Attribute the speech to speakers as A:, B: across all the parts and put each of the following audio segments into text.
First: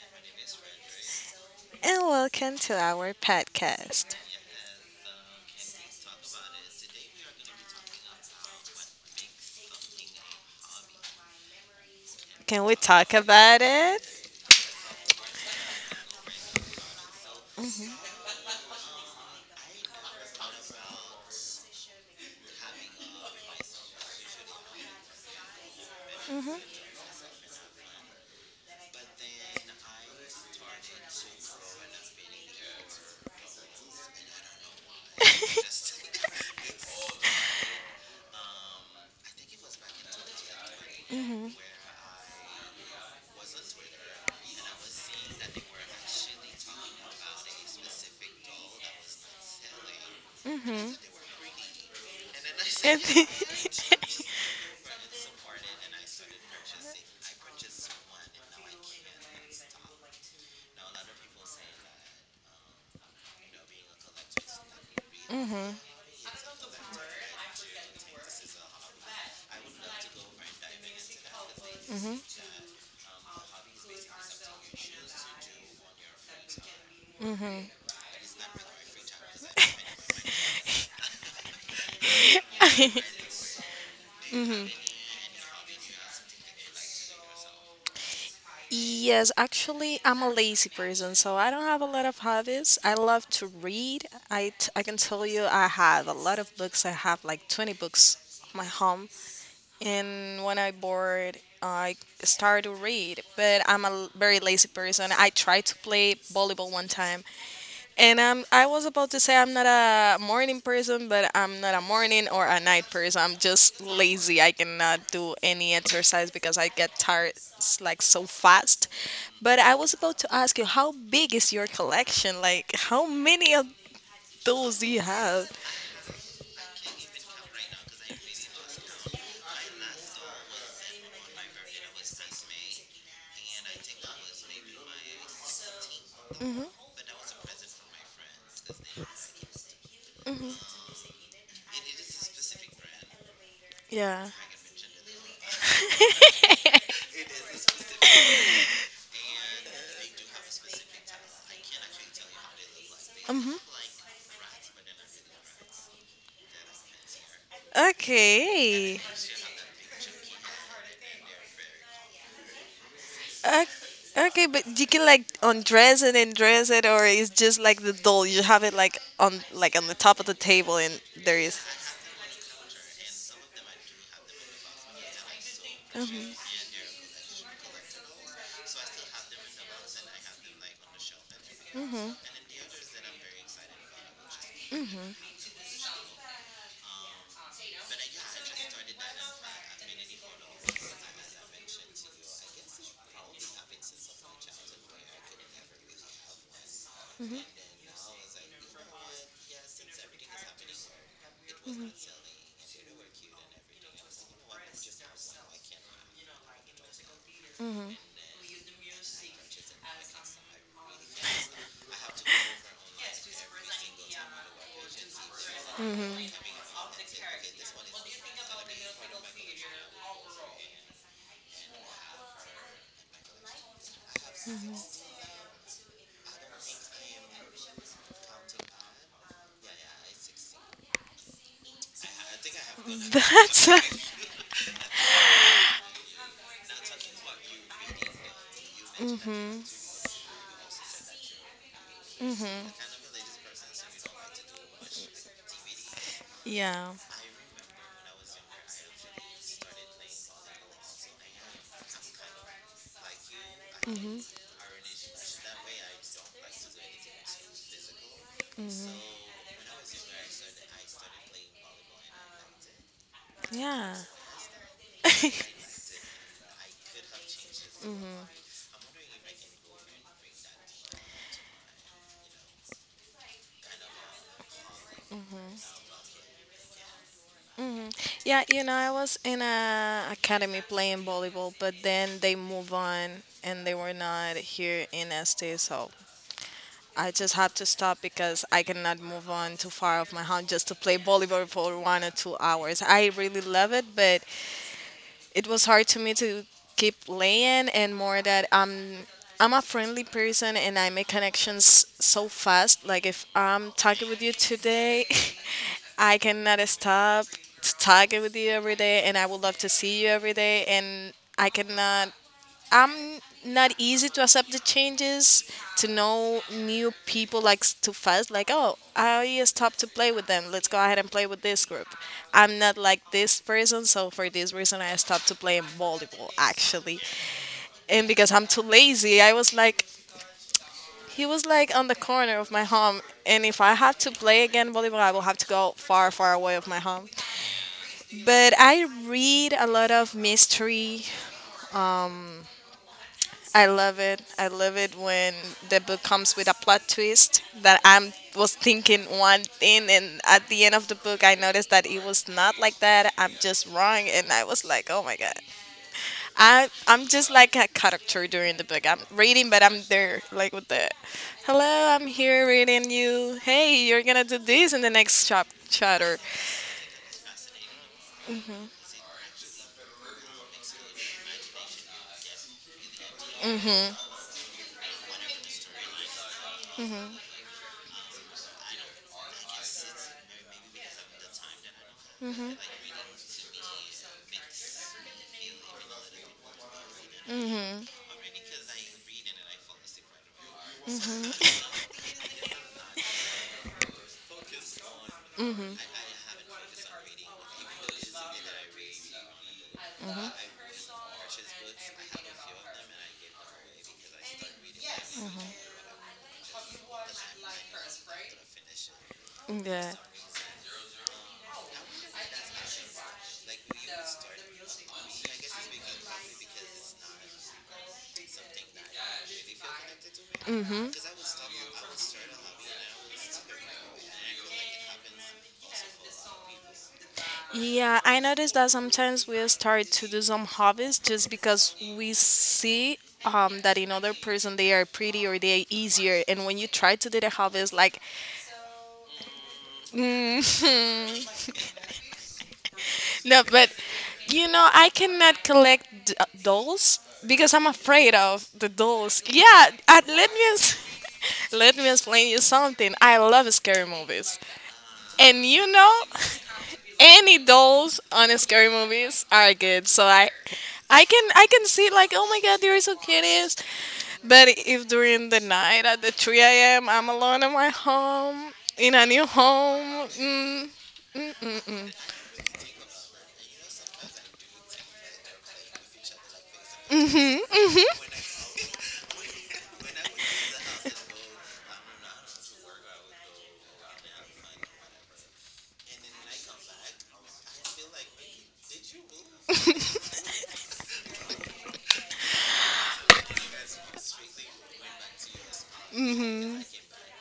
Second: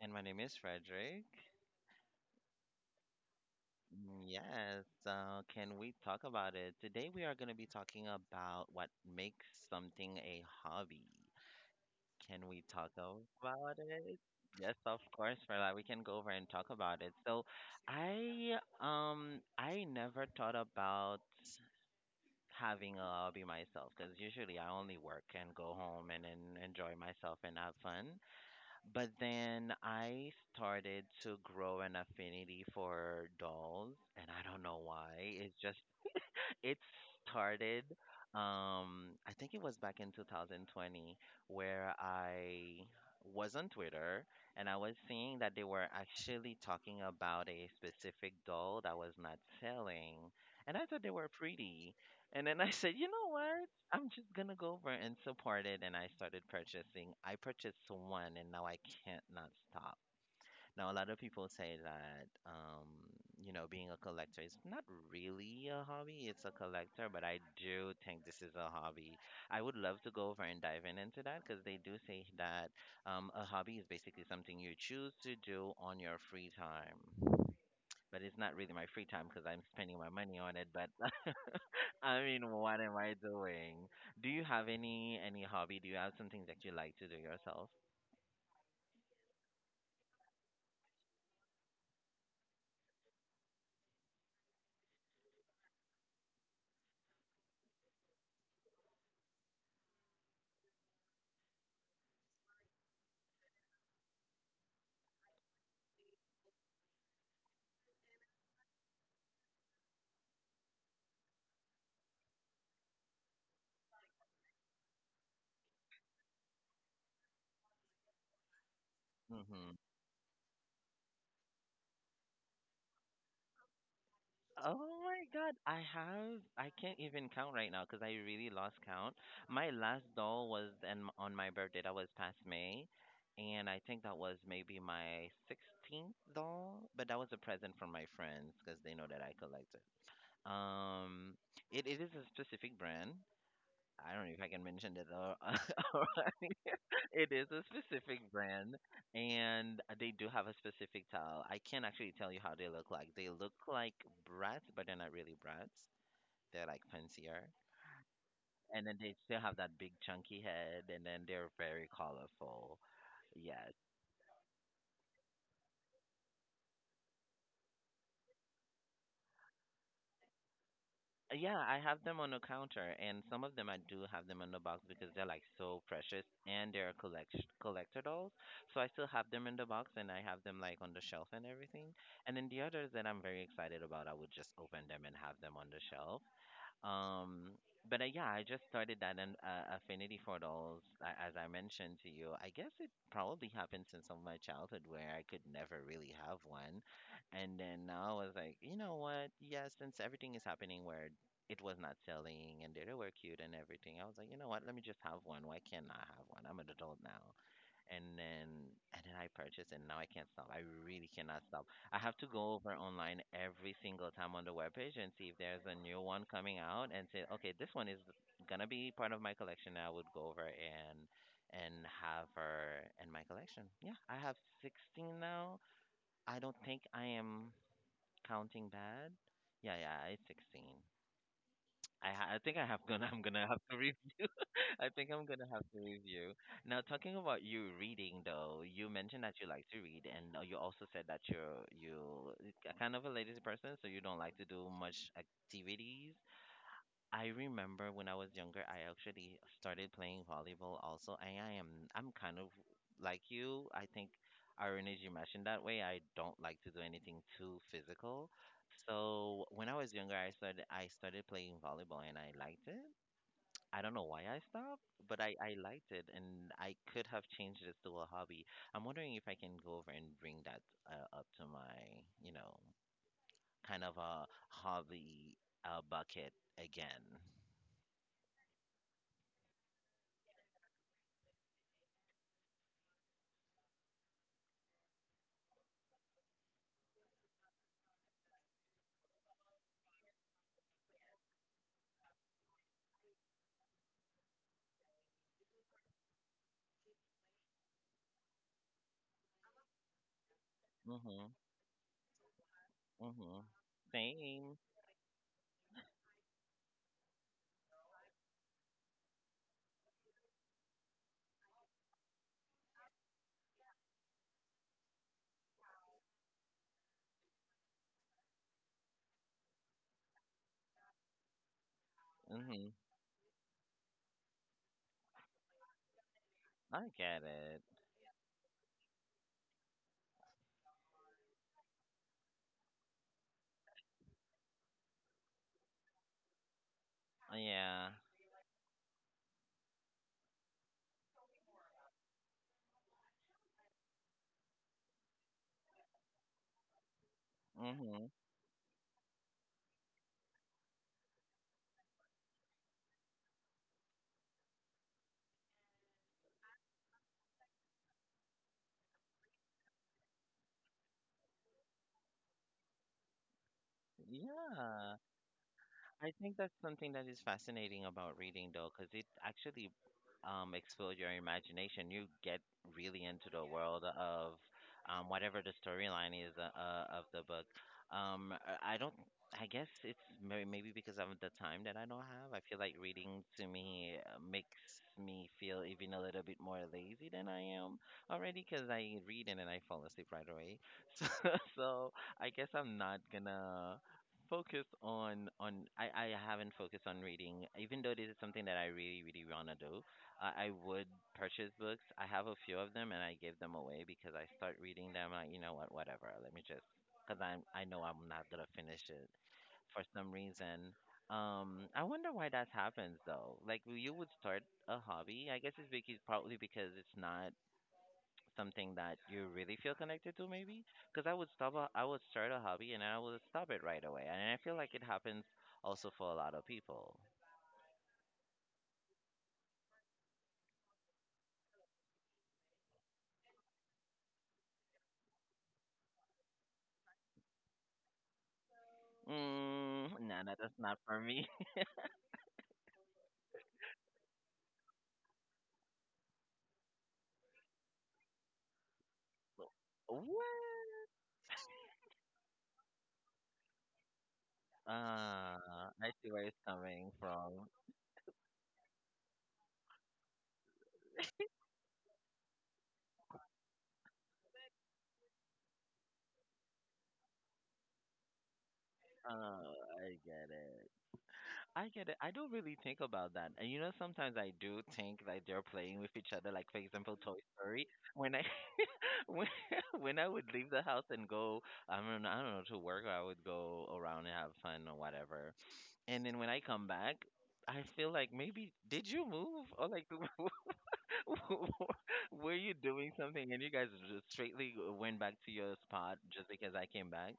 A: And my name is Frederick.
B: and welcome to our podcast.
A: Yes, can we talk about it? Today we are going to be talking about what makes something a hobby. Can we
B: Can we
A: talk
B: talk about
A: about
B: it?
A: it? Yes, of course, Perla. We can go over and talk about it. So, I never thought about having a hobby myself because usually I only work and go home and,
B: Mhm.
A: and enjoy myself and have fun. But then I started to grow an affinity for dolls, and I don't know why. It's just it started I think it was back in 2020 where I was on Twitter and I was seeing that they were actually talking about a specific doll that was not selling and I thought they were pretty and then I said, "You know what? I'm just going to go over and support it." And I started purchasing. I purchased one and now I can't not stop. Now, a lot of people say that, being a collector is not really a hobby. It's a collector, but I do think this is a hobby. I would love to go over and dive in into that because they do say that a hobby is basically something you choose to do on your free time. But it's not really my free time because I'm spending my money on it. But I mean, what am I doing? Do you have any hobby? Do you have something that you like to do yourself?
B: Yes, actually, I'm a lazy person, so I don't have a lot of hobbies. I love to read. I can tell you I have a lot of books. I have like 20 books at my home. And when I bored, I start to read, but very lazy person. I tried to play volleyball one time, and I was about to say I'm not a morning person, but I'm not a morning or a night person. I'm just lazy. I cannot do any exercise because I get like so fast. But
A: Hmm.
B: I was about to ask you, how big is your collection? Like, how many of those do you
A: Oh my
B: have?
A: god, I can't even count right now because I really lost count. My last doll was on my birthday. That was past May, and I think that was maybe my 16th doll, but that was a present from my friends because they know that I collect it. Um, it is a specific brand. I don't
B: Yeah.
A: know if I can mention it, or it is a specific brand and they do have a specific towel. I can't actually tell you how they look like. They look like brats, but they're not really brats. They're like fancier. And then
B: Okay.
A: they still have that big chunky head and then they're very colorful.
B: O-
A: Yes.
B: Okay, but you can like undress it and dress it, or it's just like the doll. You have it like on the top of the table, and there is
A: Yeah, I have them on a counter and some of them I do have them in the box because they're like so precious
B: um,
A: and they're collector dolls. So I still have them in the box and I have them like on the shelf and everything. And then the others that I'm very excited about, I would just open them and have them on the shelf. Um, but yeah, I just started that an affinity for dolls, as I mentioned to you. I guess it probably happened since of my childhood where I could never really have one. And then now I was like, you know what? Yeah, since everything is happening where it was not selling and they were cute and everything, I was like, you know what? Let me just have one. Why can't I have one? I'm an adult now and then and then I purchased and now I can't stop. I really cannot stop. I have to go over online every single time on the webpage and see if there's a new one coming out and say, okay, this one is gonna be part of my collection. I would go over and have her in my collection. Yeah, I have 16 now. I don't think I am counting bad. Yeah, yeah, it's 16. I think I have gonna I'm gonna have
B: that's
A: to I think I'm gonna have to with you. Now, talking about you reading, though, you mentioned that you like to read, and you also said that you're you a
B: hmm
A: kind of a ladies person, so you don't like to do much activities.
B: yeah,
A: I remember when I was younger, I actually started playing volleyball also, and I'm kind of like you. I think Irene, as you mentioned that way, I don't like to do anything too physical. So when I was younger, I started playing volleyball, and I liked it. I
B: yeah,
A: don't know why I stopped, but I, I liked it and I could have changed this to a hobby. I'm wondering if I can go over and bring that up to my, you know, kind of a hobby bucket again.
B: yeah. You know, I was in a academy playing volleyball, but then they move on and they were not here in ST, so I just had to stop because I cannot move on too far of my home just to play volleyball for 1 or 2 hours. I really love it, but it was hard to me to keep laying and more that I'm a friendly person and I make
A: Mhm.
B: connections so fast. Like if
A: Mhm.
B: I'm talking with you
A: Same.
B: today, I cannot stop to talking with you every day and I would love to see you every day and I cannot. I'm not easy to accept the changes, to know new people like too fast. Like, oh, I stopped to play with them. Let's go ahead and play with this group. I'm
A: Mhm.
B: not like this person, so for this reason, I stopped to playing volleyball
A: I
B: actually.
A: get it.
B: And because I'm too lazy, I was like, he was like on the corner of my home, and if I had to play again volleyball, I will have to go far, far away of my home.
A: Yeah.
B: But I read a lot of mystery. I love it. I love it when the book comes with a plot twist that I
A: Mhm.
B: was thinking one thing, and at the end of the book, I noticed that it was not like that. I'm just wrong, and I was like, oh my god. I'm just like a character during the book. I'm reading, but I'm there, like with the, hello, I'm here reading you. Hey, you're gonna do this in the
A: Yeah.
B: next
A: I
B: chapter.
A: think that's something that is fascinating about reading, though, because it actually explores your imagination. You get really into the world of whatever the storyline is of the book. Um, I don't. I guess it's maybe because of the time that I don't have. I feel like reading to me makes me feel even a little bit more lazy than I am already because I read and then I fall asleep right away. So I guess I'm not gonna focus on. I haven't focused on reading even though this is something that I really really want to do. I would purchase books. I have a few of them and I give them away because I start reading them like, you know what, whatever, let me just, because I know I'm not gonna finish it for
B: Yeah.
A: some reason. I wonder why that happens though. Like you would start a hobby. I guess it's because probably because it's not something that you really feel connected to maybe,
B: Mm-hmm.
A: because I would start a hobby and I would stop it right away and I feel like it happens also for a lot of people.
B: Yeah, I noticed that sometimes we start to do some hobbies just because we see that in other person they are pretty or they are easier, and when you try to do the hobbies, like
A: Nah, nah, that's not for me.
B: no, but you know I cannot collect dolls because I'm afraid of the dolls. Yeah, let me.
A: What?
B: Let me explain you something. I love scary movies. And you
A: uh
B: know,
A: I see where it's coming
B: any
A: from.
B: dolls on scary movies are good. So I, I can see like, oh my god, they're so cuties. But if during the night at the 3 a.m. I'm alone in my home, in a new
A: Oh, I
B: home.
A: get
B: Mm,
A: it. I get it. I don't really think about that. And you know, sometimes I do think like they're playing with each other. Like for example, Toy
B: mhm,
A: Story. When I when when I would leave the house and go, I don't know, I don't know, to work, or I would go around and have fun or whatever. And then when I come back, I feel like maybe did you move or like were you doing something and you guys just straightly went back to your spot just because I came back?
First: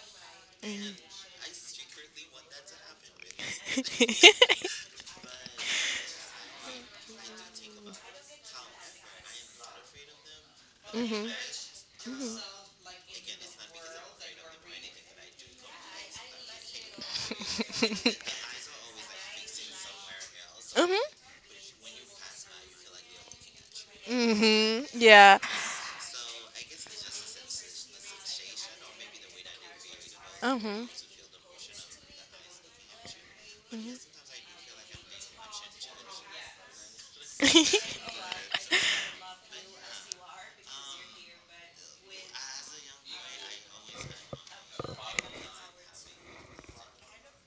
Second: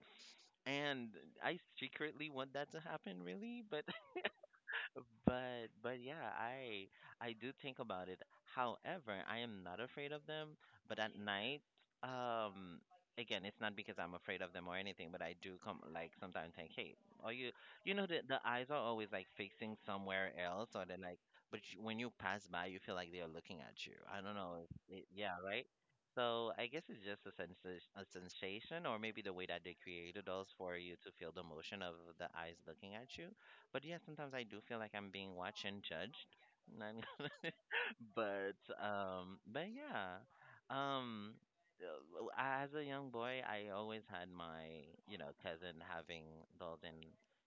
A: And I secretly want that to happen, really, but but yeah, I do think about it. However, I am not afraid of them. But at night, um, again, it's not because I'm afraid of them or anything. But I do come like sometimes think, hey, are you? You know, the eyes are always like fixing somewhere else, or
B: mhm,
A: they're like. But you, when you pass by, you feel like they are looking at you. I don't know.
B: mhm,
A: If it, yeah,
B: yeah.
A: right. So I guess it's just a sensation, or maybe the way that they created us for
B: Mhm.
A: you to feel the motion of the eyes looking at you. But yeah, sometimes I do feel like I'm being watched and judged. None- But yeah, um, uh, well, as a young boy, I always had my, you know, cousin having dolls, and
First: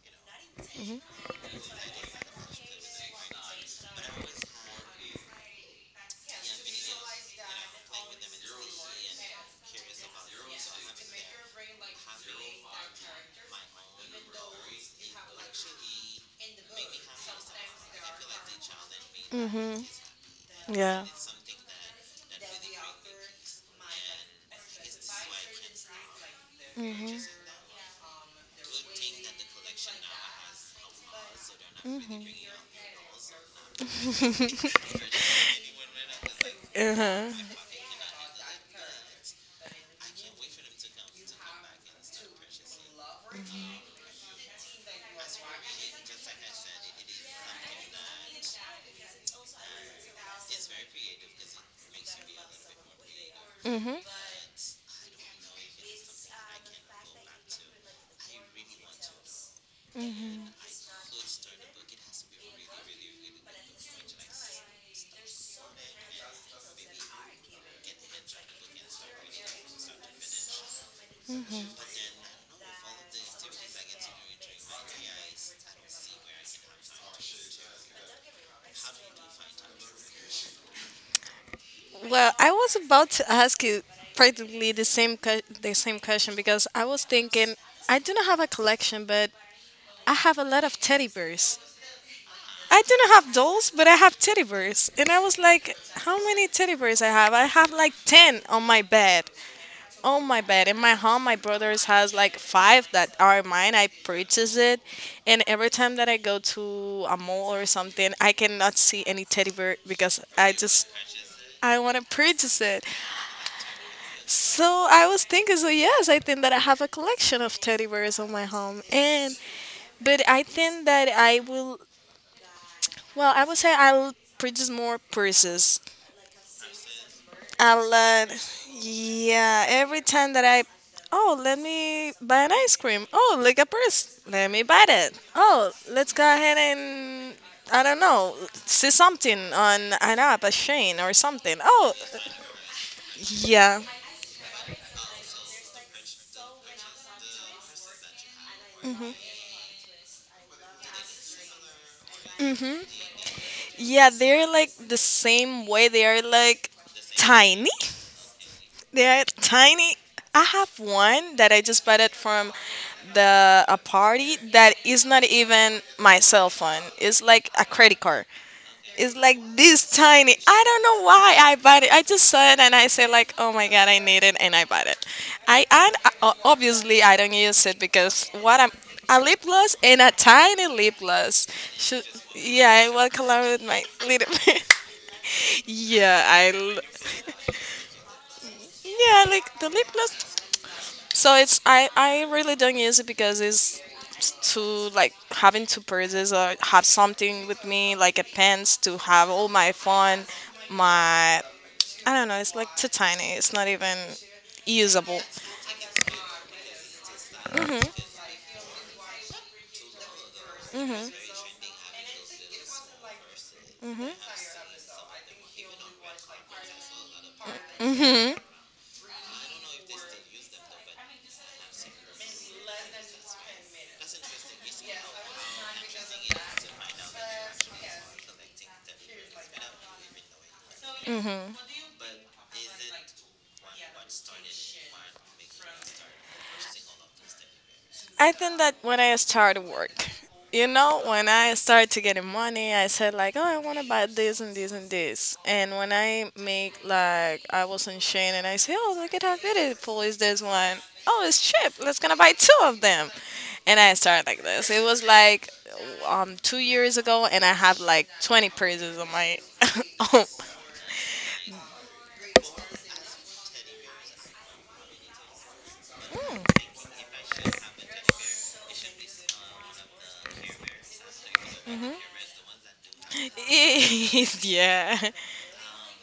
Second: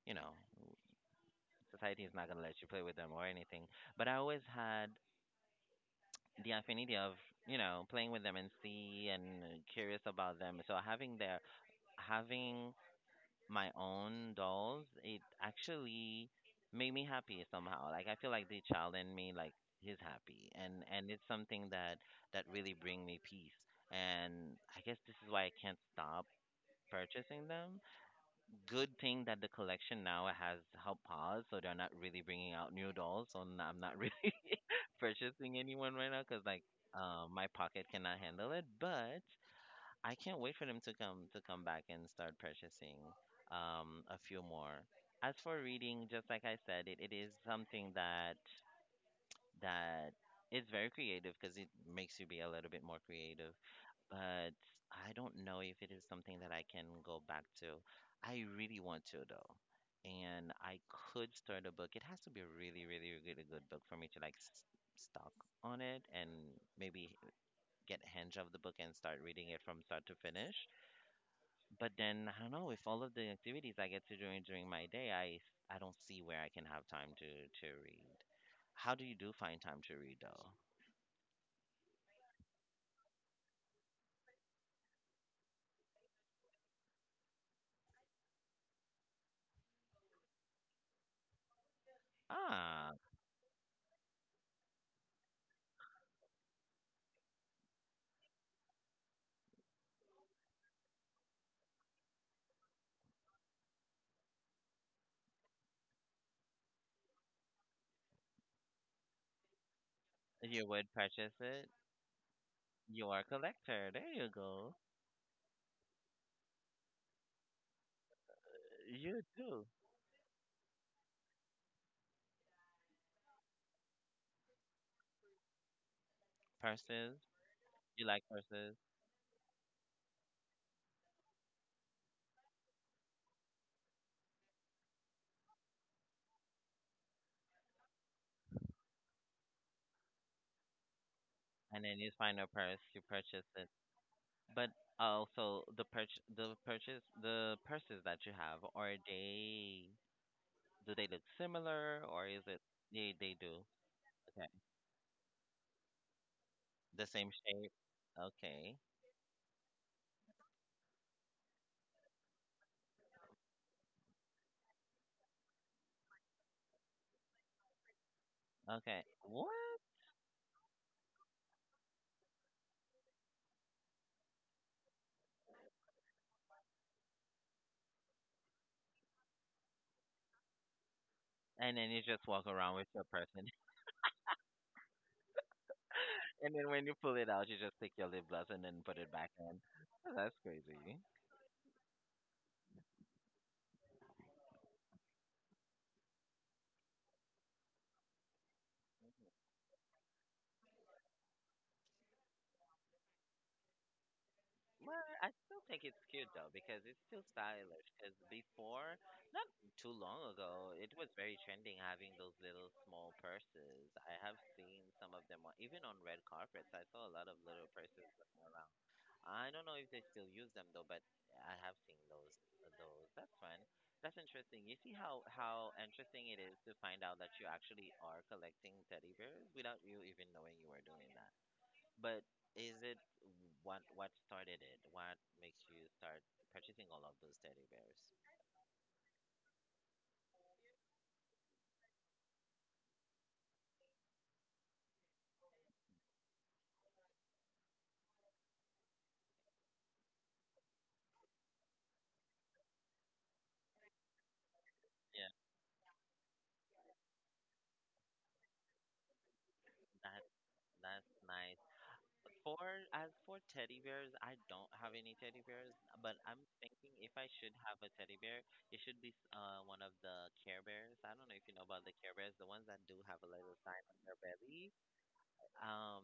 A: you know, society is not gonna let you play with them or anything. But I always had the affinity of, you know, playing with them and see and curious about them. So having my own dolls, it actually made me happy somehow. Like I feel like the child in me, like
B: mhm,
A: he's happy, and
B: yeah.
A: and it's something that really bring me peace. And I guess this is why I can't stop purchasing them. Good thing that the collection now has help pause, so they're not really bringing out new dolls. So I'm not really purchasing anyone right now because like.
B: Uh-huh.
A: My pocket cannot handle it, but I can't wait for them to come back and start purchasing a few more. As for reading, just like I said, it is something that is very creative because it makes you be a little bit more creative.
B: Mm-hmm.
A: But I don't know if it is something that I can go back to. I really want to though. And I could start a book. It has to be a really, really, really good book for me to like stock on it and maybe get a hinge of the book and start reading it from start to finish. But then I don't know, with all of the activities I get to do during my day, I don't see where I can have time to read. How do you do find time to read though?
B: Well, I was about to ask you practically the the same question because I was thinking I do not have a collection, but I have a lot of teddy bears. I
A: Ah,
B: do not have dolls, but I have teddy bears, and I was like, how many teddy bears I have? I have like ten on my bed, on my bed. In my home, my brothers has like five that are mine. I purchased it, and every time that I go to a mall or something, I cannot see any teddy bear because I
A: you would
B: just
A: purchase it.
B: I want to purchase it.
A: You are a collector. There you go.
B: So I was thinking, so yes, I think that I have a collection of teddy bears on my home,
A: You
B: and
A: do
B: but I think that I will. Well, I would say I'll purchase more purses.
A: purses.
B: I'll,
A: You like
B: uh,
A: purses,
B: yeah, every time that I, oh, let me buy an ice cream. Oh, like a purse. Let me buy that. Oh, let's go ahead and I don't know, see something on an app, a Shane or something.
A: and
B: Oh,
A: then you find a purse. You purchase it.
B: yeah.
A: But also, the purch the purchase the purses that you have, are they do they look similar, or is it, they do.
B: Yeah, they're
A: Okay.
B: like the same way. They are like
A: The same
B: tiny.
A: shape. Okay.
B: They are tiny. I have one that I just bought it from the a party that is not even my cell phone. It's like a credit card.
A: Okay.
B: It's like
A: What?
B: this tiny. I don't know why I bought it. I just saw it and I said like, oh my god, I need it, and I bought it. I and obviously I don't use it because what I'm a lip gloss and a tiny lip gloss.
A: And then you
B: Should,
A: just walk around
B: yeah, I
A: with your
B: walk
A: person.
B: around with my little. yeah,
A: And then when you pull it out, you just take your lip gloss and then put it
B: yeah,
A: back in.
B: like the lip
A: Oh,
B: gloss.
A: that's crazy.
B: So it's I really don't use it because it's too like having two purses or have something with me like a pants to have all my phone my I don't know. It's like too tiny. It's not even
A: Well,
B: usable.
A: I still think it's cute though because it's still stylish. Because before, not too long ago, it was very trending having those little small purses. I have seen some of them on, even on red carpets. I saw a lot of little purses.
B: Mhm.
A: I don't know if they still use them though, but I have seen those. Those. That's fun. That's interesting. You see how interesting it is to find out that you actually are collecting teddy bears without you even knowing you were doing that.
B: Mhm.
A: But is it, what started it? What makes you start purchasing all of those teddy bears?
B: I think that when I started work, you know, when I started to getting money, I said like, oh, I want to buy this and this and this. And when I make like, I was in Shane and I say, oh, look at how beautiful is this one. Oh, it's cheap. Let's gonna buy two of them. And I started like this. It was
A: Yeah,
B: like 2 years ago, and I have like 20 purses on my.
A: that
B: oh,
A: that's nice. For, as for teddy bears, I don't have any teddy bears, but I'm thinking if I should have a teddy bear, it should be one of the Care Bears. I don't know if you know about the Care Bears, the ones that do have a little sign on their belly.
B: yeah.
A: Um,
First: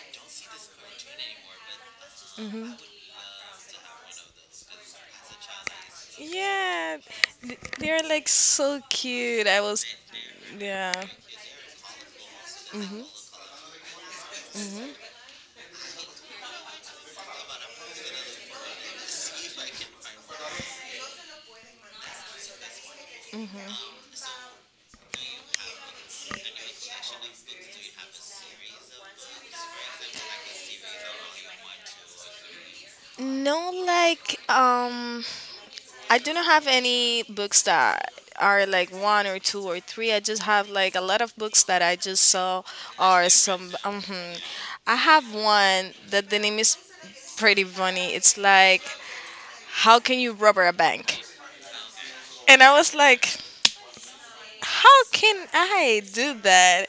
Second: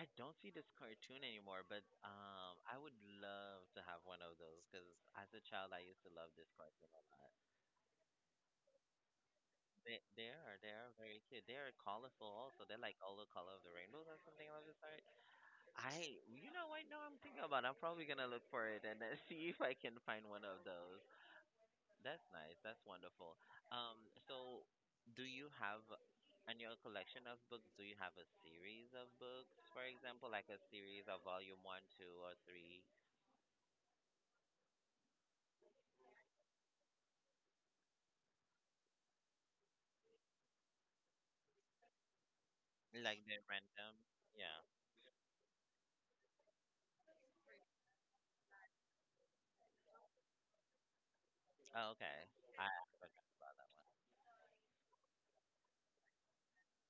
A: I don't see this cartoon anymore, but I would love to have one of those because as a child, I used to love this cartoon
B: Yeah,
A: a lot.
B: they're like so cute. I was,
A: They are
B: yeah.
A: very cute. They are colorful also. They're like all the color of the rainbows or something like this. You know what? Now I'm thinking about it. I'm probably gonna look for it and then see if I can find one of those. That's nice. That's wonderful. Um, so do you have in your collection of books? Do you have a series of books, for example, like a series of volume one, two, or three,
B: No, like, I do not have any books that are like one or two or three. I just have like a lot of books that I just saw
A: like
B: or
A: they're
B: some.
A: random? Yeah.
B: I have one that the name is pretty funny. It's like, how can you rob a bank?
A: Oh, okay.
B: And
A: I,
B: I was
A: okay.
B: like, how can I do that?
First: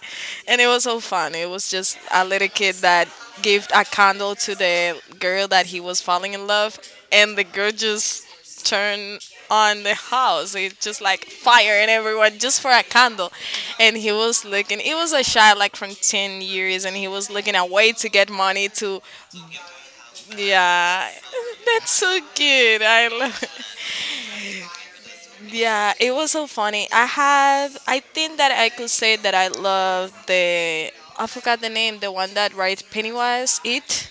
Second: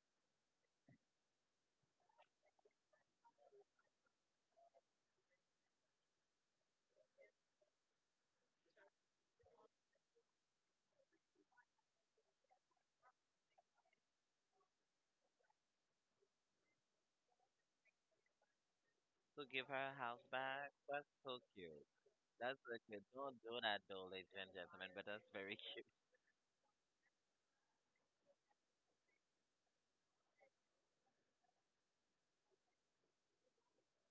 B: And it was so fun. It was just a little kid that gave a candle to the girl that he was falling in love, and the girl just turned on the house. It just like fire and everyone just for a candle. And he was looking, it was a child like from 10 years, and he was looking a way to get money to,
A: So give her her house back?
B: yeah,
A: That's so cute.
B: that's so
A: That's so
B: good.
A: cute.
B: I
A: Don't
B: love
A: do that though, ladies and gentlemen. But that's very cute.
B: yeah, it was so funny. I have, I think that I could say that I love the, I forgot the name, the one that writes Pennywise, It.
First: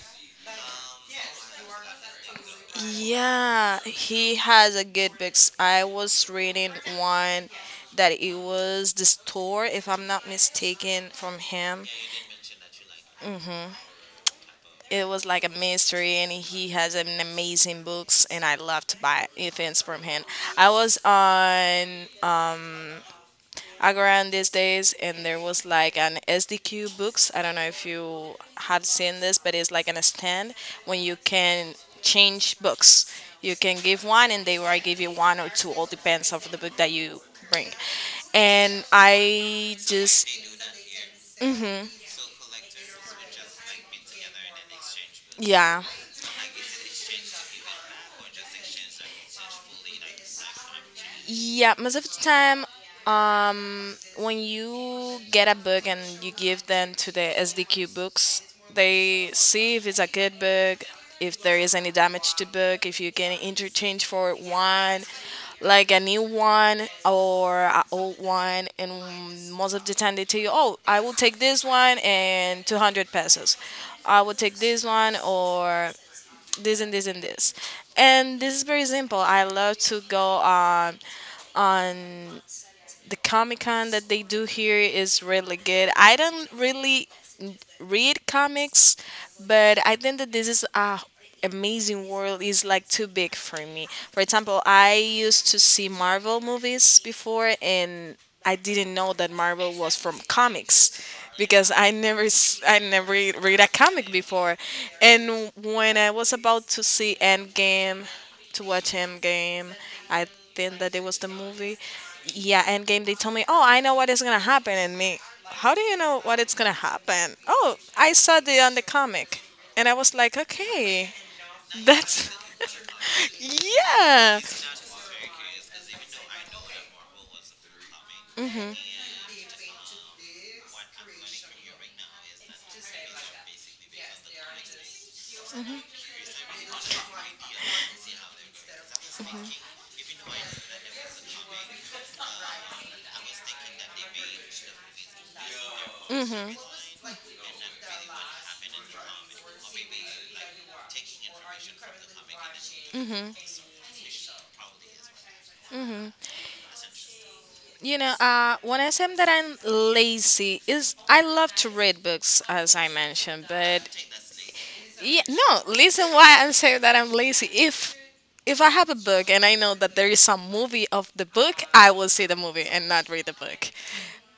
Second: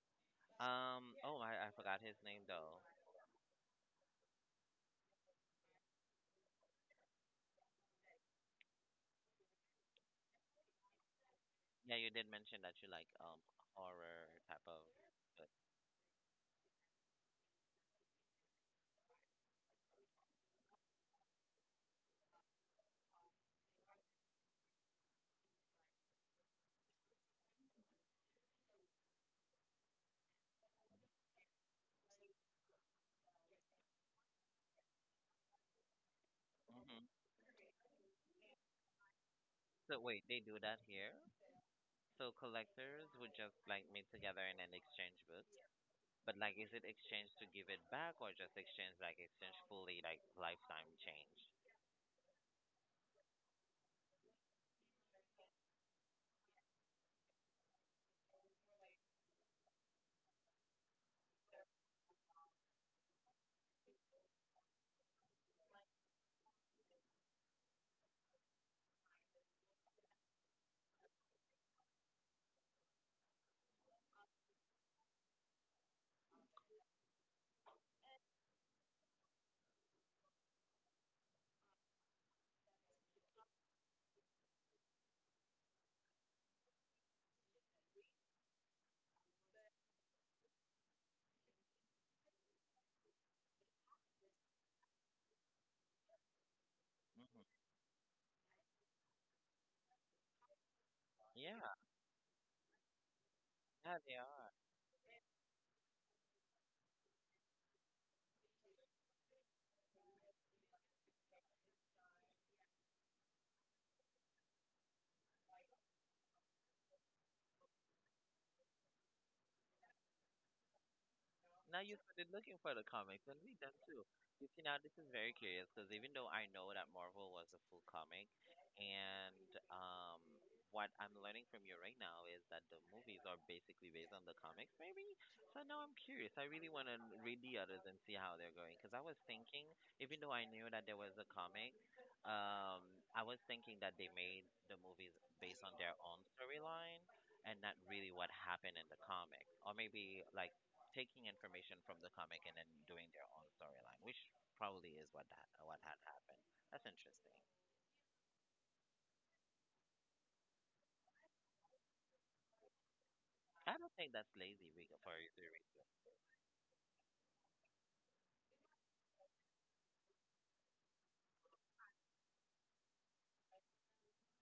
A: Oh, I forgot his name though.
B: Yeah, he has a good books. I was reading one that it was the store, if I'm not mistaken, from him.
A: Yeah, you did mention that you like horror type of,
B: It was like a
A: but,
B: mystery, and he has an amazing books, and I love to buy events from him. I was on Agoran these days, and there was like an SDQ books. I don't know if you had seen this, but it's like an stand when you can change books. You can give one, and they will give you one or two. All depends of the book that
A: hmm.
B: you bring. And I
A: So wait,
B: just,
A: they do that here?
B: hmm
A: So collectors would just like meet together and then exchange books.
B: yeah.
A: But like, is it exchange to give it back, or just exchange like exchange fully, like lifetime change?
B: Yeah, most of the time, when you get a book and you give them to the SDQ books, they see if it's a good book, if there is any damage to book, if you can interchange for one, like a new one or an old one, and most of the time they tell you, oh, I will take this one and 200 pesos. I will take this one or this and this and this. And this is very simple. I love to go on on the Comic Con that they do here is really good. I don't really read comics, but I think that this is a amazing world is like too big for me. For example, I used to see Marvel movies before
A: Hmm.
B: and I didn't know that Marvel was from comics because
A: Yeah,
B: I never s- I never read a
A: yeah,
B: comic
A: they are.
B: before. And when I was about to see Endgame, to watch Endgame, I think that it was the movie yeah, Endgame, they told me, oh, I know what is gonna happen, and me, how do you know what it's gonna happen? Oh, I saw the on the comic, and I was like, okay,
A: Now you started
B: that's
A: looking for the comics, and we done too.
B: yeah.
A: You see, now this is very curious because even though I know that Marvel was a full comic,
B: Mm-hmm.
A: and um, what I'm learning from you right now is that the movies are basically based on the comics, maybe. So now I'm curious. I really want to read the others and see how they're going. Because I was thinking, even though I knew that there was a comic, um, I was thinking that they made the movies based on their own
B: Mm-hmm.
A: storyline and not really what happened in the comics, or maybe like taking information from the comic and then doing their own storyline, which probably is what that what had happened. That's interesting.
B: You know, when I say that I'm lazy, is I love to read books, as I mentioned.
A: I
B: But
A: don't think that's lazy, Rico, for
B: yeah,
A: you to read.
B: no, listen, why I'm saying that I'm lazy. If I have a book and I know that there is some movie of the book, I will see the movie and not read the book.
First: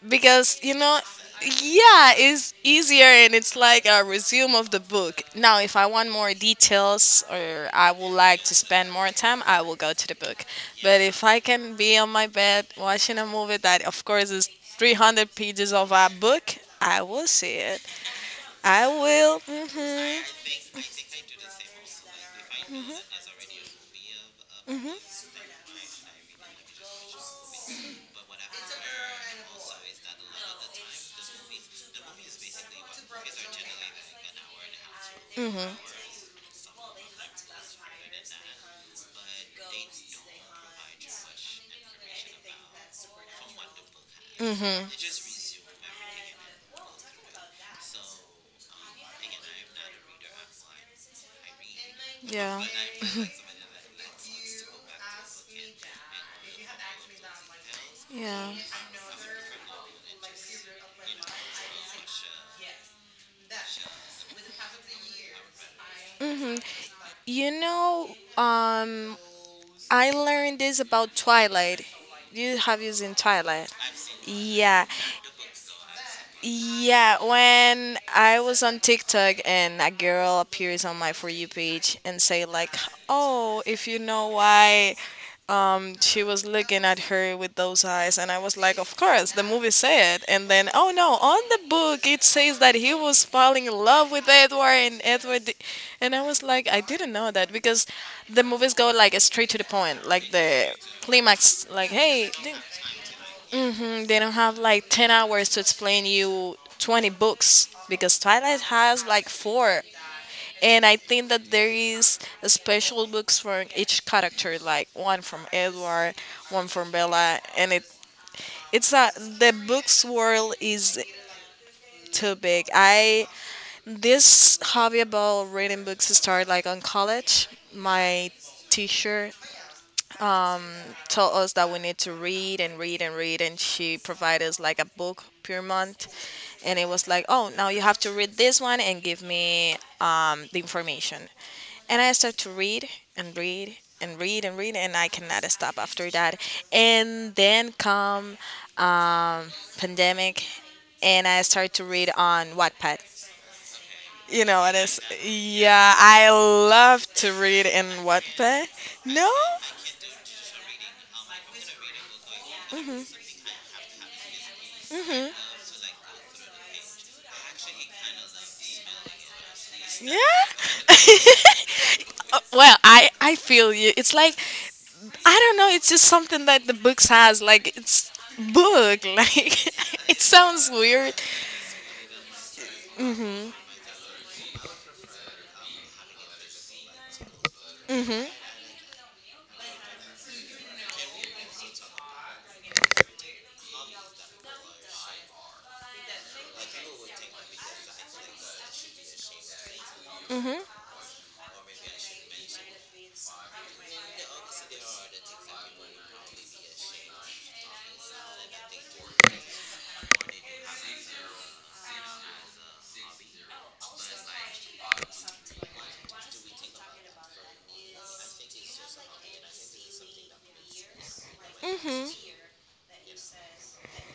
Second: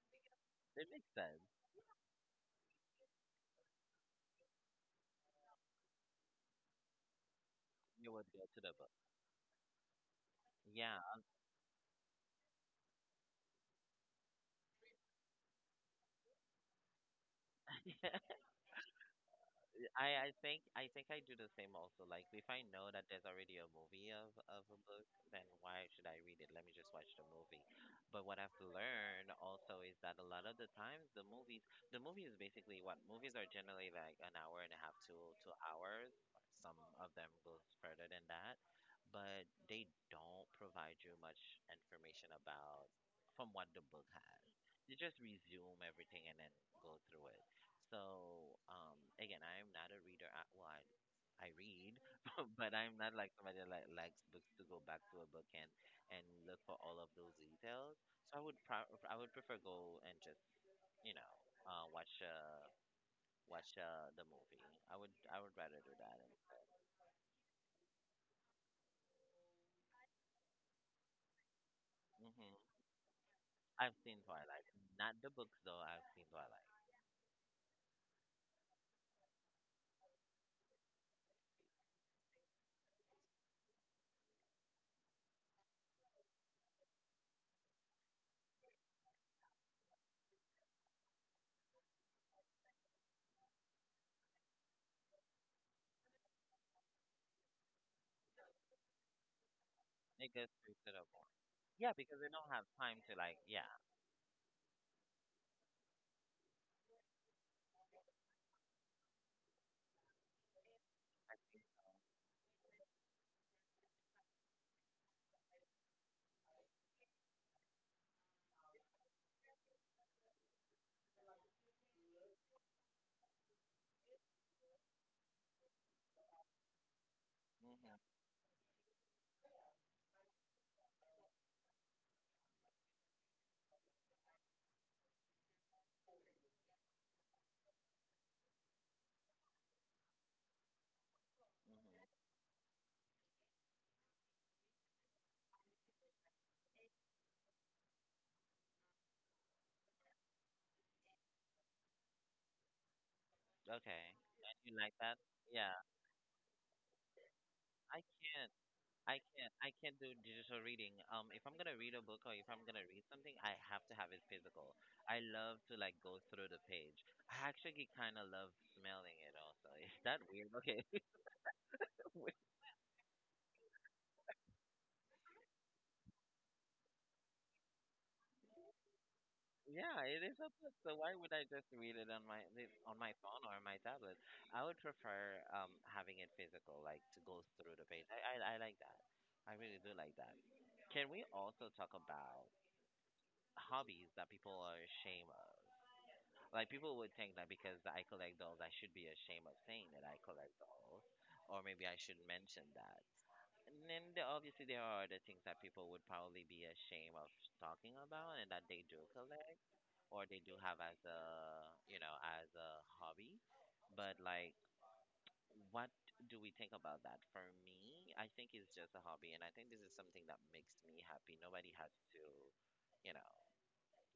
B: Because
A: It makes sense.
B: yeah, it's easier and it's like a resume of the book. Now if I want more details or I would
A: You would
B: like
A: go
B: to
A: to the book.
B: spend more time, I will go to the book. But
A: Yeah.
B: if I can be on my bed watching a movie that of course is 300 pages of a book, I will see it. I will
A: I think I do the same also. Like if I know that there's already a movie of a
B: hmm
A: book, then why should I read it? Let me just watch the movie. But what I've learned also is that a lot of the times the movies, the movie is basically, what movies are generally like an hour and a half to two
B: hmm
A: hours. Some of them goes further than that, but they don't provide you much information about from what the book has.
B: Mhm.
A: You just resume everything and then go through it. So again, I am not a reader. Well, I read,
B: Yeah,
A: but I'm not like somebody that like, likes books to go back to a book and look for all of those details. So I
B: yeah
A: would I would prefer go and just, you know, uh, watch uh, watch the movie. I would rather do that.
B: hmm you know, um, I learned this about Twilight. You
A: Hmm.
B: have used in Twilight.
A: I've seen Twilight,
B: Yeah.
A: not the books though. I've seen Twilight.
B: Yeah, when I was on TikTok and a girl appears on my For You page and say like, "Oh, if you know why she was looking at her with those eyes," and I was like, "Of course, the movie said." And then, oh no, on the book it says that he was falling in love with Edward and and I was like, I didn't know that because the movies go like straight to the point, like
A: It gets
B: the
A: twisted up more.
B: climax, like,
A: Yeah, because they
B: "Hey,
A: don't have time to like. Yeah.
B: They don't have like 10 hours to explain you 20 books because Twilight has like four." And I think
A: I
B: that
A: see.
B: there is a special books for each character, like one from Edward, one from Bella, and it it's a the books world is too big. I this hobby about reading books started like on college.
A: Mhm,
B: My teacher told us that we need to read and read and read, and she provided us like a book per month, and it was like, oh, now you have to read this one and give me the information. And I
A: mhm.
B: started to read and read and read, and I cannot stop after that. And then come um, pandemic, and I started to read on Wattpad.
A: Okay.
B: You
A: And
B: know
A: you
B: what
A: like
B: is
A: that? Yeah.
B: Yeah, I love to read in
A: I can't.
B: Wattpad.
A: I
B: No.
A: can't. I can't do digital reading. If I'm gonna read a book, or if I'm gonna read something, I have to have it physical. I love to like go through the page. I actually kind of love smelling it. Also, is
B: Yeah.
A: that weird? Okay. Wait,
B: Well, I feel you. It's like I don't know. It's just something that the books has. Like it's book. Like
A: yeah,
B: it
A: it is a
B: sounds
A: book. So why
B: weird.
A: would I just read it on my on my phone or on my tablet? I would prefer having it physical, like to go through the page. I
B: Mhm.
A: I, I like that. I really do like that. Can we also talk about hobbies that people are ashamed of? Like, people would think that because I collect dolls, I should be ashamed of saying that I collect dolls, or maybe I should mention that. And then there, obviously, there are other things that people would probably be ashamed of talking about, and that they do collect or they do have as a, you know, as a hobby. But like, what do we think about that? For me, I think it's just a hobby, and I think this is something that makes me happy. Nobody has to,
B: Mhm.
A: you know,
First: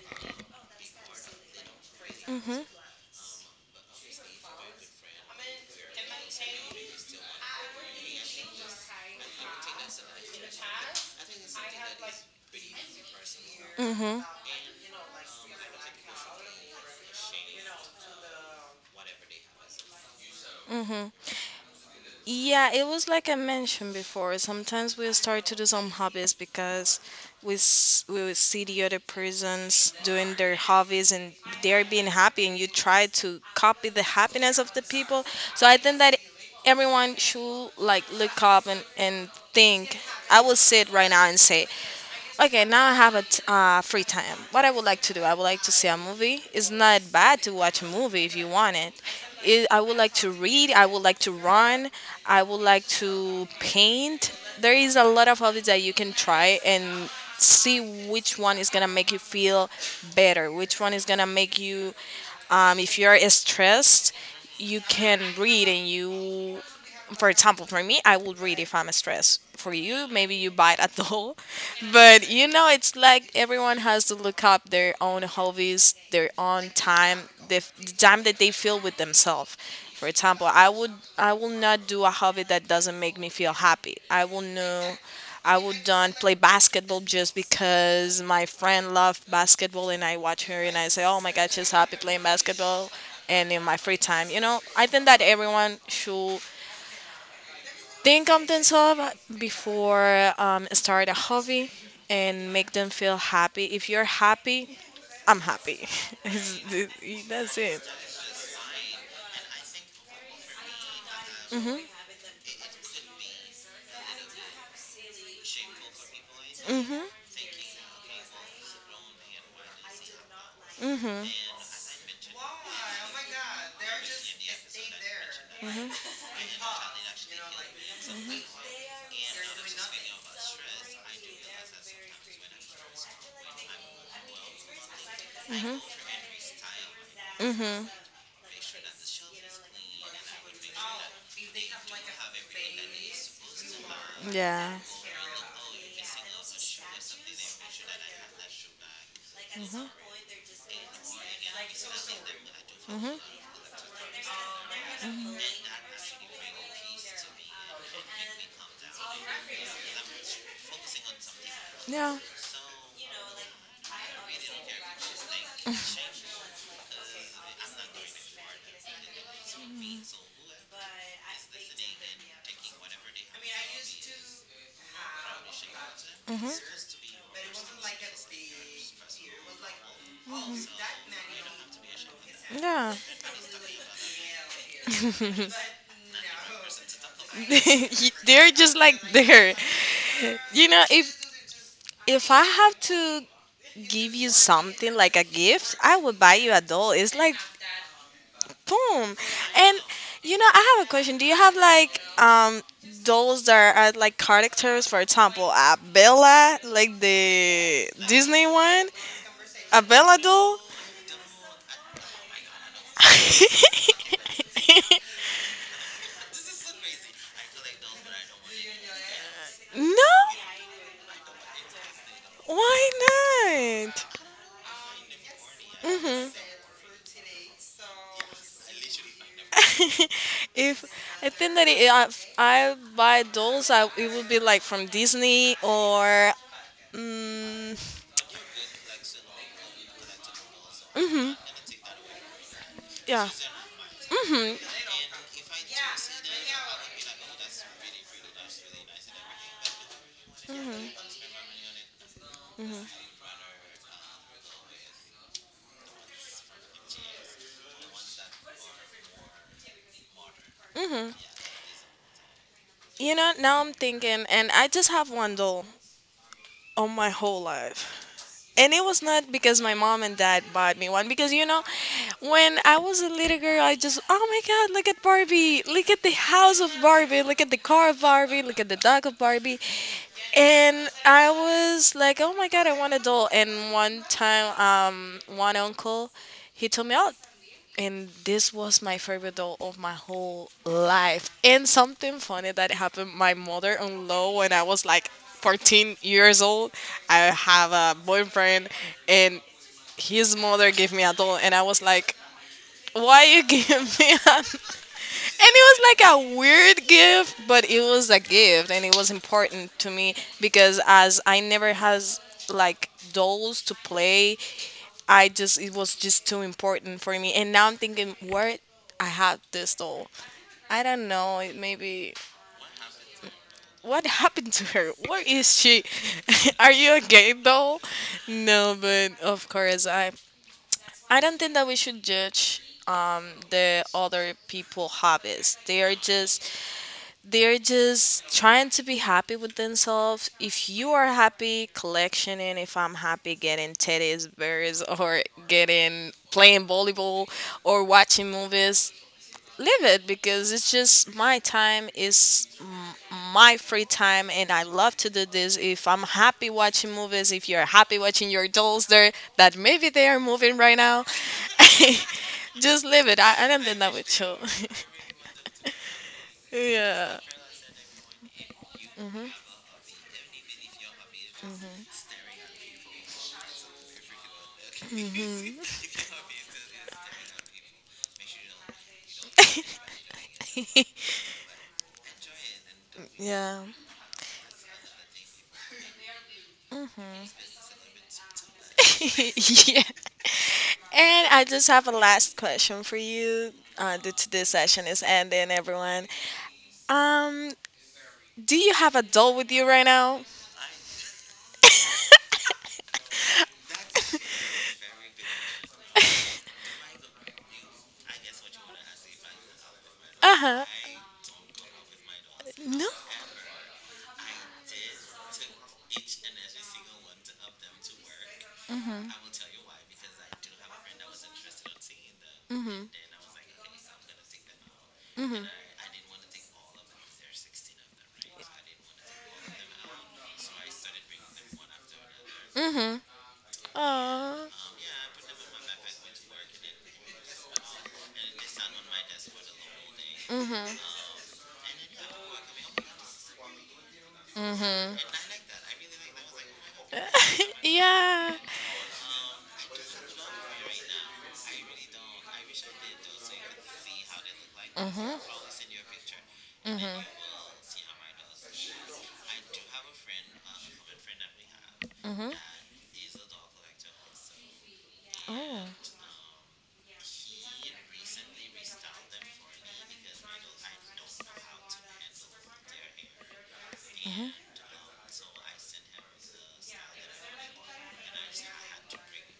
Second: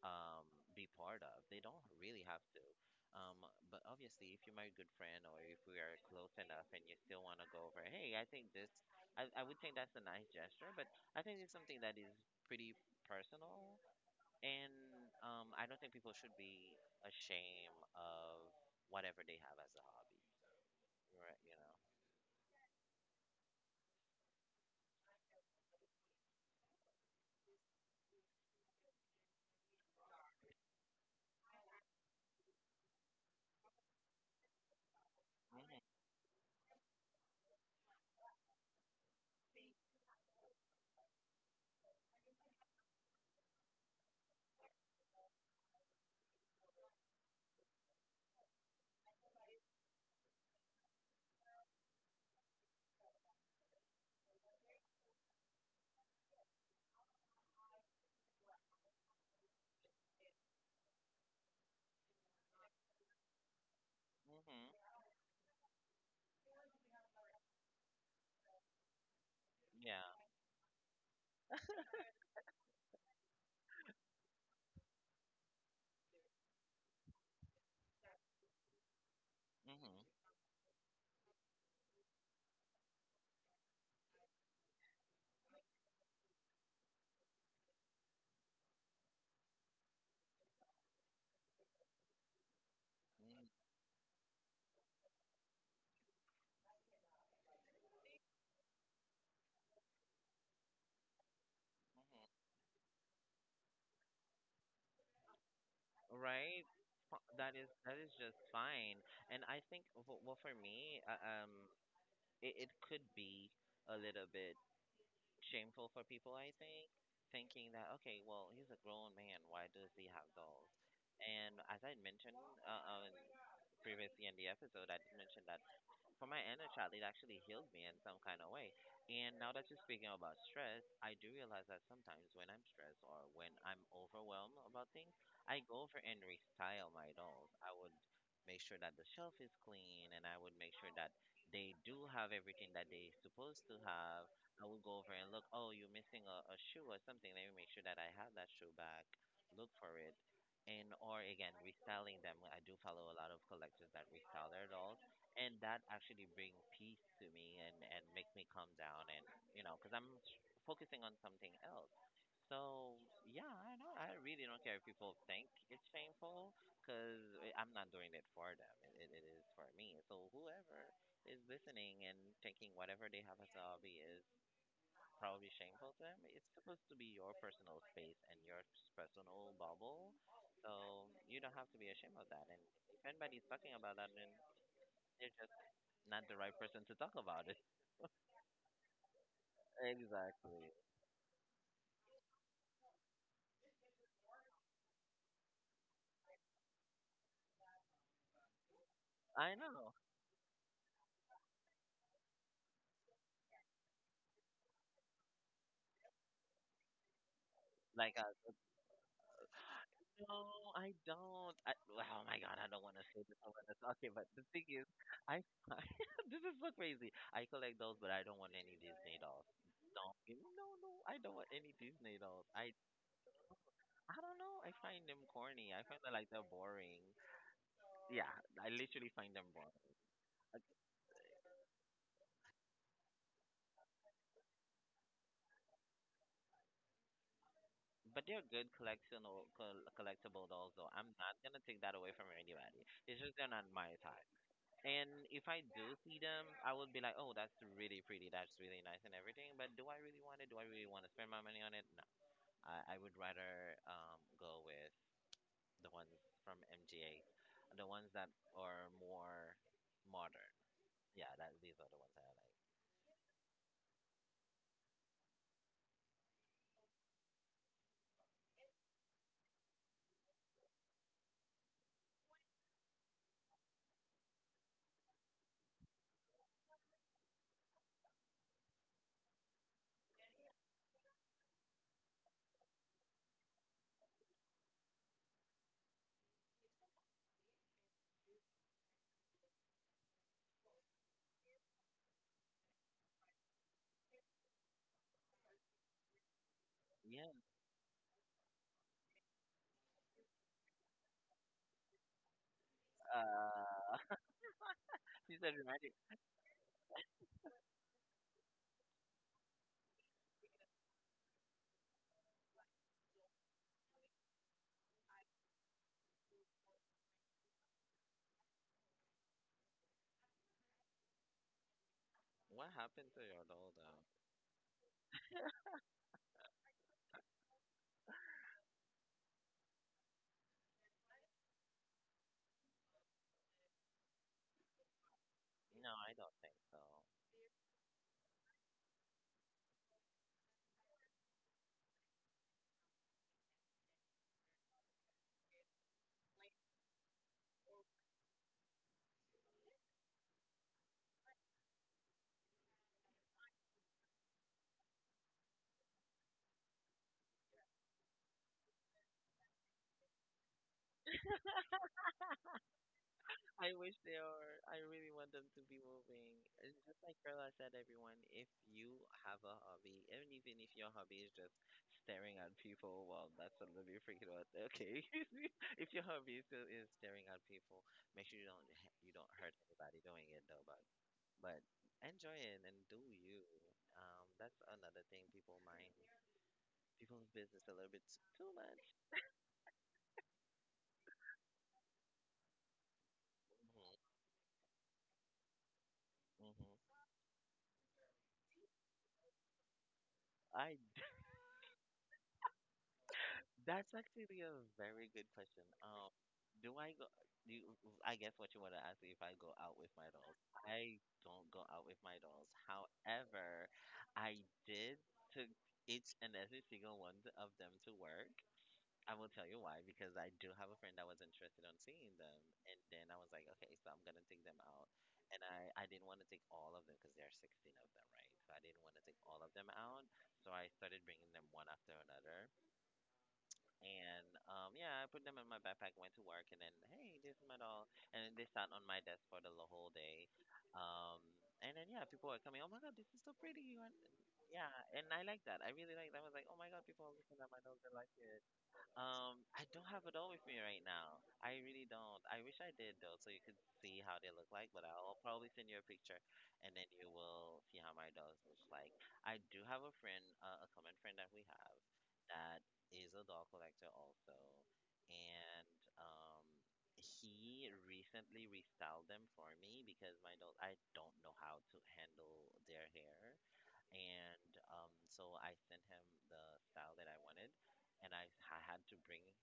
A: um, be part of. They don't really have to. Um, but obviously, if you're my good friend or if we are close enough and you still want to go over, hey, I think this, I would think that's a nice gesture, but I think it's something that is pretty personal. And I don't think people should be ashamed of whatever they have as a hobby, right? You know?
B: Yeah, it was like I mentioned before. Sometimes we start to do some hobbies because we would see the other persons doing their hobbies and they're being happy, and you try to copy the happiness of the people. So I think that everyone should like look up and think. I will sit right now and say, okay, now I have a free time. What I would like to do, I would like to see a movie. It's not bad to watch a movie if you want it. I would like to read. I would like to run. I would like to paint. There is a lot of hobbies that you can try and see which one is gonna make you feel better. Which one is gonna make you, if you're stressed, you
A: Hmm.
B: can read. And you, for example, for me, I would read if I'm stressed. For
A: Yeah.
B: you, maybe you bite at all. But you know, it's like everyone has to look up their own hobbies, their own time, the the time that they feel with themselves. For
A: Hmm.
B: example, I will not do a hobby that doesn't make me feel happy. I will no, I would not play basketball just because my friend loved basketball and I watch her and I say, oh my god, she's happy playing basketball and in
A: Hmm.
B: my free time. You know, I think that everyone should think of themselves before start a hobby and make them feel happy. If you're happy, I'm happy. It's-
A: Right? That
B: That's
A: is
B: it.
A: just fine. And I think, for me, it, it could be a little bit shameful for people, I think, thinking that, okay, well, he's a grown man. Why does he have dolls? And as I mentioned uh, uh, previously in the episode, I did mention that for my inner child, it actually healed me in some kind of way. And now that you're speaking about stress, I do realize that sometimes when I'm stressed or when I'm overwhelmed about things, I go over and restyle my dolls. I
B: Hmm
A: would make sure that the shelf is clean, and I would make sure that they do have everything that they are supposed to have. I
B: Yeah.
A: would go over and look, oh, you're missing a, shoe or something. Let me make sure that I have that shoe back. Look for it. And or again, restyling them. I do follow a lot of collectors that restyle their dolls, and that actually bring peace to me and make me calm down and, you know, because focusing on something else.
B: Yeah.
A: So yeah, I know, I really don't care if people think it's shameful, because I'm not doing it for them. It is for me. So whoever is listening and thinking whatever they have as a hobby is probably shameful to them, it's supposed to be your personal space and your personal bubble, so you don't have to be ashamed of that. And
B: Yeah.
A: if anybody's talking about that, then they're just not the right person to talk about it.
B: They're just like there. You
A: Exactly.
B: know, if I have to give you something like a gift, I would buy you a doll. It's like boom.
A: I
B: And
A: know.
B: you know, I have a question. Do you have like dolls that are like characters? For example, Abella, like the
A: Like,
B: Disney one, Abella doll.
A: no, I don't. I, oh my God, I don't want to say this. I want to, okay, but the thing is, I, this is so crazy. I collect those, but I don't want any Disney dolls.
B: No,
A: Don't give- no, no, I don't want any Disney dolls. I
B: why not?
A: I don't know. I find them corny. I find that like
B: Hmm
A: they're boring. Yeah, I literally find them boring. Like,
B: if I think that if I buy dolls, I, it would be like from Disney or mm,
A: but they're good collectional collectible dolls, though. I'm not gonna take that away from anybody. It's
B: yeah.
A: just they're not my type. And if I do see them, I would be like, oh, that's really pretty, that's really nice and everything. But do I really want it? Do I really want to spend my money on it? No. I would rather go with the ones from MGA, the ones that are more modern.
B: hmm
A: Yeah, that these are the ones that I like.
B: You know, now I'm thinking, and I just have one doll on my whole life. And it was not because my mom and dad bought me one, because you know, when I was a little girl, I just, oh my god, look at Barbie, look at the house of Barbie, look at the car of Barbie, look at the dog of Barbie. And I was like, oh my god, I want a doll. And one time, one uncle, he told me, oh, and this was my favorite doll of my whole life. And something funny that happened, my mother-in-law, when I was like 14 years old, I
A: Yes.
B: have a boyfriend and his mother gave me a doll and I was like, why you
A: Uh,
B: give me a
A: she
B: and
A: said,
B: it
A: reminded.
B: was like a weird gift, but it was a gift and it was important to me because as I never has like dolls to play, I just it was just too important for me. And now I'm thinking where I had this doll. I don't know, it maybe
A: What happened to your doll, though?
B: what happened to her? Where is she? Are you a gay doll? No, but of course I don't think that we should judge the other people hobbies. They
A: No,
B: are
A: I don't
B: just
A: think so.
B: they're just trying to be happy with themselves. If you are happy collectioning, if I'm happy getting teddy bears or getting playing volleyball or watching movies, live it because it's just my time my free time and I love to do this. If I'm happy watching movies, if you're happy watching your dolls there that maybe they are moving right now, just live it. I don't
A: I
B: think that
A: wish
B: would
A: they
B: show.
A: are. I really want them to be moving. It's just like
B: Yeah.
A: Carla said, everyone, if you have a hobby, and even if your hobby is just staring at people, well, that's a little freaking out. Okay, if your hobby is staring at people, make sure you don't hurt anybody doing it though. But but enjoy it and do you.
B: Yeah.
A: That's another thing people mind people's business a little bit too much.
B: Yeah. And I just have a last question for you. Due to this session is ending, everyone.
A: hmm
B: Um, do you have a doll with you right now?
A: I That's actually a very good question. Do I go? Do you, I guess what you want to ask me if I go out with my dolls?
B: Uh huh.
A: I don't go out with my dolls.
B: No.
A: However, I did took each and every single one of them to work. I will tell you why, because I do have a friend that was interested on seeing them, and then I was like, okay, so I'm gonna take them out, and I didn't want to take all of them because there are 16 of them, right? So I didn't want to take all of them out, so I started bringing them one after another and
B: Oh.
A: yeah, I put them in my backpack, went to work, and then hey, this is my doll, and then they sat on my desk for the whole day.
B: Mhm.
A: Um, and then yeah, people are coming. Oh my god, this is so pretty. You want- Yeah, and I like that. I really like that. I was like, oh my god, people are looking at my dolls. They like
B: Yeah.
A: it. I don't have a doll with me right now. I really don't. I wish I did though, so you could see how they look like. But I'll
B: Mhm.
A: probably send you a picture, and then
B: Mhm.
A: you will see how my dolls look like. I do have a friend, a common friend that we have, that is a doll collector also,
B: Mhm. Oh.
A: and um, he recently restyled them for me because my dog I don't know how to handle their hair, and so I sent him the style that I wanted, and I had to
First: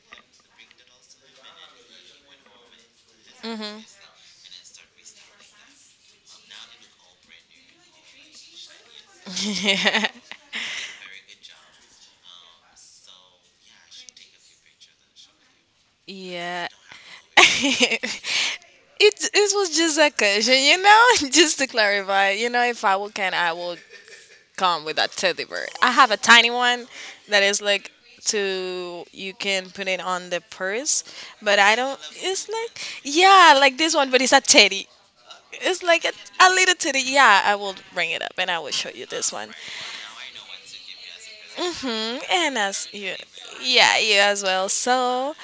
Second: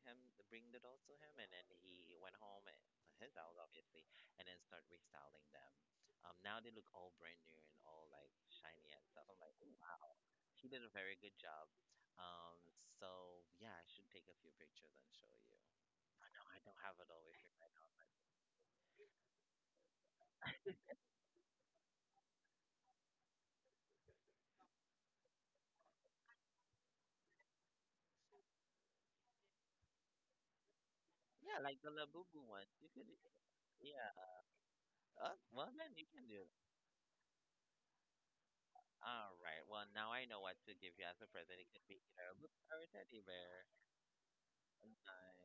A: bring the dolls to him, and then he went home and- to his house
B: Mm-hmm.
A: obviously, and then start restyling them. Now they look all brand new and all like shiny and stuff. I'm like, wow, he did a very good job. Um, so yeah, I should take a few pictures and show you. Oh, no, I
B: Yeah.
A: don't have it all with me. Right.
B: It was just a question, you know? Just to clarify, you know, if I would can, I will come with a teddy bear. I have a tiny one that is like to you can put it on the purse,
A: Yeah,
B: but I
A: like the
B: don't.
A: Labubu
B: It's
A: ones.
B: like
A: You could,
B: yeah, like this
A: yeah.
B: one, but it's a teddy.
A: Well,
B: It's
A: then
B: like
A: you can do.
B: a little titty. Yeah, I will bring it up and I will show you this
A: All
B: one.
A: right. Well, now I know what to give you as a present. It could be
B: Hmm,
A: either a book
B: and
A: or
B: as
A: a
B: you,
A: teddy bear.
B: yeah, you as well.
A: Nice.
B: So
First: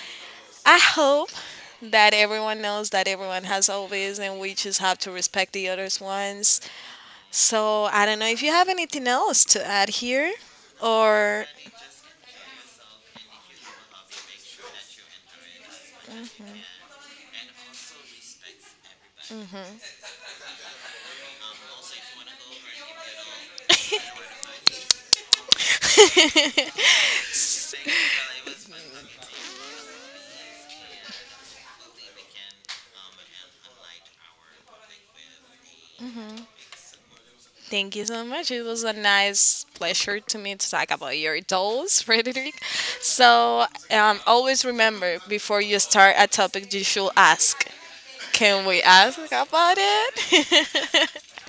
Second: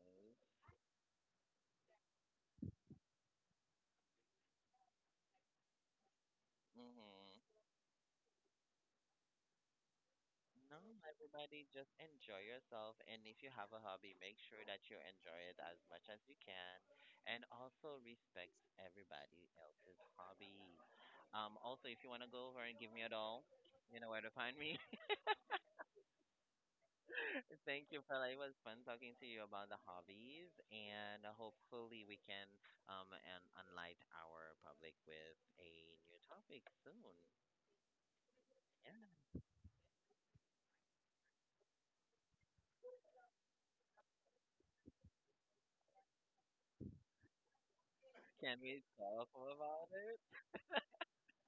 B: I hope that everyone knows that everyone has hobbies and we just have to respect the others' ones.
A: Mm-hmm.
B: So I don't know if you have anything else to add here
A: No,
B: or.
A: everybody, just enjoy yourself. And if you have a hobby, make sure that you enjoy it as much as you can. And also respect everybody else's hobby. Also, if you want to go over and give me a doll, you know where to find me. Thank you, Perla. It was fun talking to you about the hobbies, and hopefully we can and unlight our public with a new topic soon.
B: Thank you so much. It was a
A: Yeah,
B: nice pleasure to me to talk about your dolls, Frederick. So always remember before you start a topic, you should ask.
A: can
B: Can we
A: we
B: ask
A: talk
B: about
A: about it?
B: it?